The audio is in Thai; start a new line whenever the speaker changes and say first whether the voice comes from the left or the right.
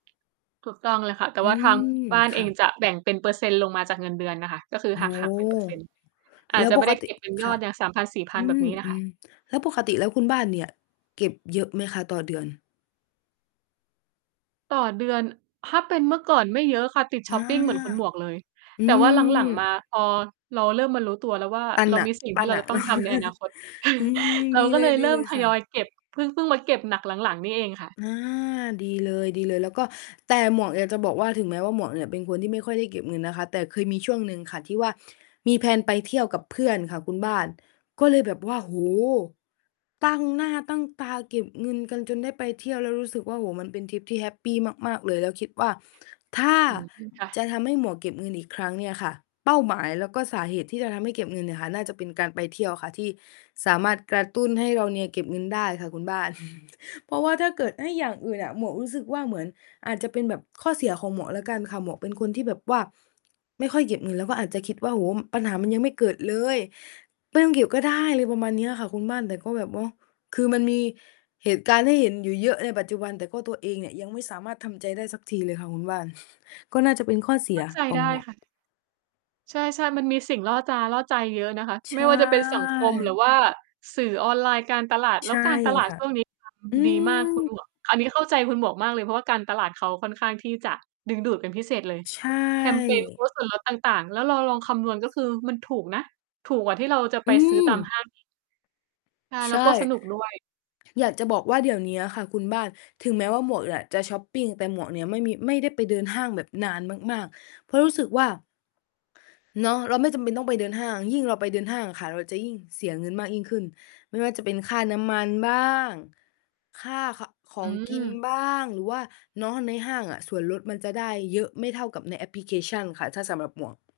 right: ถูกต้องเลยค่ะ แต่
left: อื
right: ว่าทาง
left: ม
right: บ้าน
left: ค
right: เอ
left: ่ะ
right: งจะแบ่งเป็นเปอร์เซ็นต์ลงมาจากเงินเดือนน่ะค่ะ ก็คือ
left: โอ้โ
right: ห
left: ฮ
right: ัก หัก เป็นเปอร์เซ็นต์ อา
left: แล
right: จ
left: ้ว
right: จะไ
left: ป
right: ม่ไ
left: ก
right: ด้
left: ต
right: เ
left: ิ
right: ก็บเป็นย
left: ค
right: อ
left: ่ะ
right: ดอย่าง สามพันสี่พ
left: อ
right: ั
left: ื
right: น แบบ
left: ม
right: นี้น่ะ
left: อื
right: ค่ะ
left: อ แล้วปกติแล้วคุณบ้านเนี่ยเก็บเยอะไหมคะต่อเดือน?
right: ต่อเดือน ถ้าเป็นเมื่อก่อนไม่เยอะค่ะ ติดช
left: อา
right: ็อปปิงเหมือนคุณหมวกเลย
left: อื
right: แต่ว่า หลัง ๆ มา
left: ม
right: พอเราเริ่มมารู้ตัวแล้วว่า
left: ปั้น
right: เรา
left: หนั
right: ม
left: ก
right: ี สิ่ง
left: ป
right: ท
left: ั
right: ี
left: ้
right: ่
left: น
right: เร
left: ห
right: า
left: นั
right: จะ
left: ก
right: ต้อ
left: เน
right: ง
left: าะ
right: ทำในอนาคต
left: อืม
right: เร
left: ด
right: า
left: ี
right: ก็
left: เ
right: เลยเริ่
left: ล
right: ม
left: ย
right: ท
left: ๆ ค่
right: ยอย
left: ะ
right: เก็บ เพิ่ง เพิ่งมาเก็บหนักหลัง ๆ นี่เองค่ะ
left: อา ดีเลย ๆ แล้วก็ แต่หมวกอยากจะบอกว่าถึงแม้ว่า หมวกเนี่ยเป็นคนที่ไม่ค่อยได้เก็บเงินนะคะ แต่เคยมีช่วงหนึ่งค่ะ ที่ว่ามี แพลน ไปเที่ยวกับเพื่อนค่ะคุณบ้าน ก็เลยแบบว่า โอ้โฮ! ตั้งหน้าตั้งตาเก็บเงินกันจนได้ไปเที่ยว แล้วรู้สึกว่า โอ้โฮ มันเป็นทริปที่แฮปปีมาก ๆ เลย แล้วคิดว่า ถ้า
right: อืม ค่
left: จะ
right: ะ
left: ทำให้หมวกเก็บเงินอีกครั้งเนี่ยค่ะ เป้าหมายแล้วก็สาเหตุที่จะทำให้เก็บเงินเนี่ยค่ะ น่าจะเป็นการไปเที่ยวค่ะ ที่สามารถกระตุ้นให้เราเนี่ยเก็บเงินได้ค่ะคุณบ้าน เพราะว่าถ้าเกิดให้อย่างอื่นอะ หมวกรู้สึกว่า เหมือนอาจจะเป็นแบบข้อเสียของหมวกแล้วกันค่ะ หมวกเป็นคนที่แบบว่าไม่ค่อยเก็บเงิน แล้วก็อาจจะคิดว่า โอ้ ปัญหามันยังไม่เกิดเลย ไม่ต้องเก็บก็ได้ อะไรประมาณเนี้ยค่ะคุณบ้าน แต่ก็แบบว่า คือมันมีเหตุการณ์ให้เห็นอยู่เยอะในปัจจุบัน แต่ก็ตัวเองเนี่ยยังไม่สามารถทำใจได้สักทีเลยค่ะคุณบ้าน ก็น่าจะเป็นข้อเส
right: เข
left: ี
right: ้
left: ย
right: าใจ
left: ขอ
right: ไ
left: ง
right: ด้
left: หมวก
right: ค่ะ ใช่ ๆ มันมีสิ่งล่อตาล่อใจเยอะนะคะ
left: ใ
right: ไม
left: ช
right: ่ว่าจะเป็นสังคม หรื
left: ่
right: อว่าสื่อออนไลน์การตลาด แล
left: ใ
right: ้
left: ช
right: ว
left: ่
right: การตลาด
left: ค่ะ
right: ช่วงนี้ท
left: อื
right: ำ ดีมากคุณหม
left: ม
right: วก อันนี้เข้าใจคุณหมวกมากเลย เพราะว่าการตลาดเขาค่อนข้างที่จะ ดึงดูดเป็นพิเศษเลย
left: ใช
right: แคมเปญ โค
left: ่
right: ้ดส่วนลดต่าง ๆ แล้วเราลองคำนวณ ก็คือมันถูกนะ ถูกกว่าที่เราจะไป
left: อื
right: ซื้อต
left: ม
right: ามห้าง อีก ใช่
left: ใ
right: แ
left: ช
right: ล้
left: ่
right: วก็สนุก ด้วย
left: อยากจะบอกว่า เดี๋ยวเนี้ยค่ะคุณบ้าน ถึงแม้ว่าหมวกเนี่ยจะช็อปปิง แต่หมวกเนี่ยไม่มี ไม่ได้ไปเดินห้างแบบนานมาก ๆ เพราะรู้สึกว่า เนาะ เราไม่จำเป็นต้องไปเดินห้าง ยิ่งเราไปเดินห้างอะค่ะ เราจะยิ่งเสียเงินมากยิ่งขึ้น ไม่ว่าจะเป็นค่าน้ำมันบ้าง ค่า ข ขอ
right: อื
left: งกิน
right: ม
left: บ้าง หรือว่าเนาะในห้างอะส่วนลดมันจะได้เยอะไม่เท่ากับในแอปพลิเคชันค่ะ ถ้าสำหรับหมวก